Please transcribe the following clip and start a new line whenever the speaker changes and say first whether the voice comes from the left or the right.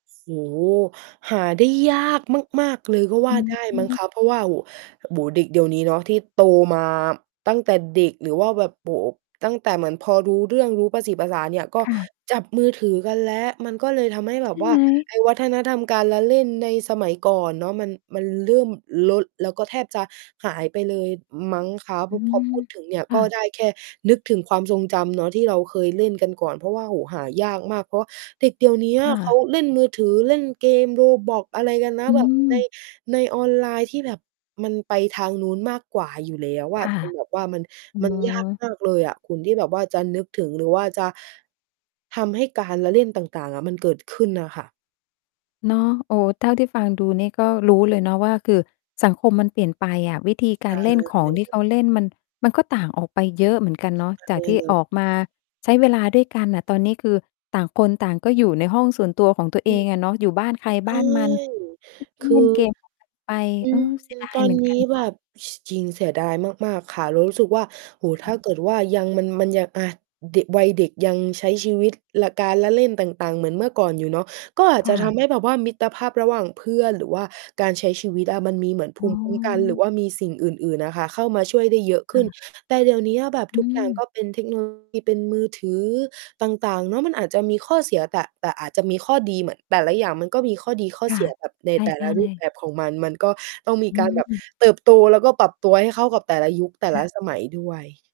right: โอ้โฮ หาได้ยากมาก ๆ เลยก็ว
left: อ
right: ่า
left: ื
right: ไ
left: อ
right: ด้
left: ฮ
right: มั้ง
left: ึ
right: คะ เพราะว่า โอ้ โบ๋ เด็กเดี๋ยวนี้เนาะ ที่โตมาตั้งแต่เด็ก หรือว่าแบบ โอ้โฮ ตั้งแต่เหมือนพอรู้เรื่อง รู้ประสีประสาเนี่ย ก็
left: ค่ะ
right: จับมือถือกันแล้ว มันก็เลยทำให้แ
left: ใ
right: บ
left: ช
right: บ
left: ่
right: ว่
left: ไ
right: า
left: หม?
right: ไอ้วัฒนธรรมการละเล่นในสมัยก่อนเนาะ มัน มันเริ่มลด แล้วก็แทบจะหายไปเลย อ มั้งคะ พ
left: อื
right: พอ
left: ม
right: พูดถึงเนี่ย
left: ค
right: ก
left: ่
right: ็
left: ะ
right: ได้แค่นึกถึงความทรงจำเนาะ ที่เราเคยเล่นกันก่อน เพราะว่า โอ้โฮ หายากมาก เพราะว่าเด็กเดี๋ยวเนี้ย
left: ค่
right: เข
left: ะ
right: าเล่นมือถือ เล่นเกม Roblox อะไรกันนะ
left: อื
right: แบบ ใน
left: ม
right: ในออนไลน์ที่แบบมันไปทางนู้นมากกว่าอยู่แล้วอ
left: ค
right: ะ
left: ่ะ
right: จนแบบว่า มัน
left: อื
right: มันยาก
left: อ
right: มากเลยอะคุณ ที่แบบว่าจะนึกถึง หรือว่าจะ ทำให้การละเล่นต่าง ๆ อะมันเกิดขึ้นอะค่ะ
left: เนาะ โอ้ เท่าที่ฟังดูนี่ก็รู้เลยเนาะว่า คือสังคมมันเปลี่ยนไปอะ วิธีก
right: ใช
left: า
right: ่
left: รเล่นขอ
right: เล
left: งที่
right: ย
left: เขาเล่น มัน มันก็ต่างออกไปเยอะเหมือนกันเนาะ
right: ใช
left: จา
right: ่
left: กที่
right: เลย
left: ออกมาใช้เวลาด้วยกันน่ะ ตอนนี้คือต่างคนต่างก็อยู่ในห้องส่วนตัวของตัว
right: อ
left: เ
right: ื
left: อ
right: อ
left: งอะเนาะ อยู่บ้านใคร
right: อ
left: บ
right: ื
left: ้านมัน
right: ม
left: อื
right: ค
left: ม
right: ื
left: เล่น
right: อ
left: เกม ของใคร ไป
right: อื
left: อื
right: ม
left: ม เสียดา
right: ต
left: ย
right: อ
left: เห
right: น
left: มือน
right: น
left: กั
right: ี
left: น
right: ้
left: เน
right: แ
left: า
right: บ
left: ะ
right: บ ช จริงเสียดายมาก ๆ ค่ะ เรารู้สึกว่า โอ้โฮ
left: ค
right: ถ
left: ่
right: ้
left: ะ
right: าเกิดว่ายัง มัน มันยัง อา เดะ วัยเด็กยังใช้ชีวิต ล การละเล่นต่าง ๆ เหมือนเมื่อก่อนอยู่เนาะ ก็อา
left: ค
right: จจ
left: ่
right: ะท
left: ะ
right: ำให้แบบว่ามิตรภาพระหว่างเพื่อน หรือว่าการใช้ชีวิตอะมันมีเหมือนภ
left: อ๋
right: ู
left: อ
right: มิคุ้มกัน หรือว่ามีสิ่งอื่น ๆ อะค่ะ เข้ามาช่วยได้เยอะข
left: ค
right: ึ
left: ่
right: ้น
left: ะ
right: แต่เดี๋ยวเนี้ย แบบ
left: อ
right: ทุ
left: ื
right: กอย่างก
left: ม
right: ็เป็นเทคโน โลยี เป็นมือถือต่าง ๆ เนาะ มันอาจจะมีข้อเสีย แตะ แต่อาจจะมีข้อดี เหมือน แต่ละอย่างมันก็มีข้อดีข้อ
left: ค
right: เ
left: ่
right: ส
left: ะ
right: ีย แบบใน
left: ใ
right: แต่
left: ช
right: ล
left: ่
right: ะรูปแ
left: ๆ
right: บบของมัน มันก็ต้องมี
left: อ
right: การแบบ
left: ืม
right: เติบโต แล้วก็ปรับตัวให้เข้ากับแต่ละยุคแต่
left: ค
right: ล
left: ่
right: ะ
left: ะ
right: สมัยด้วย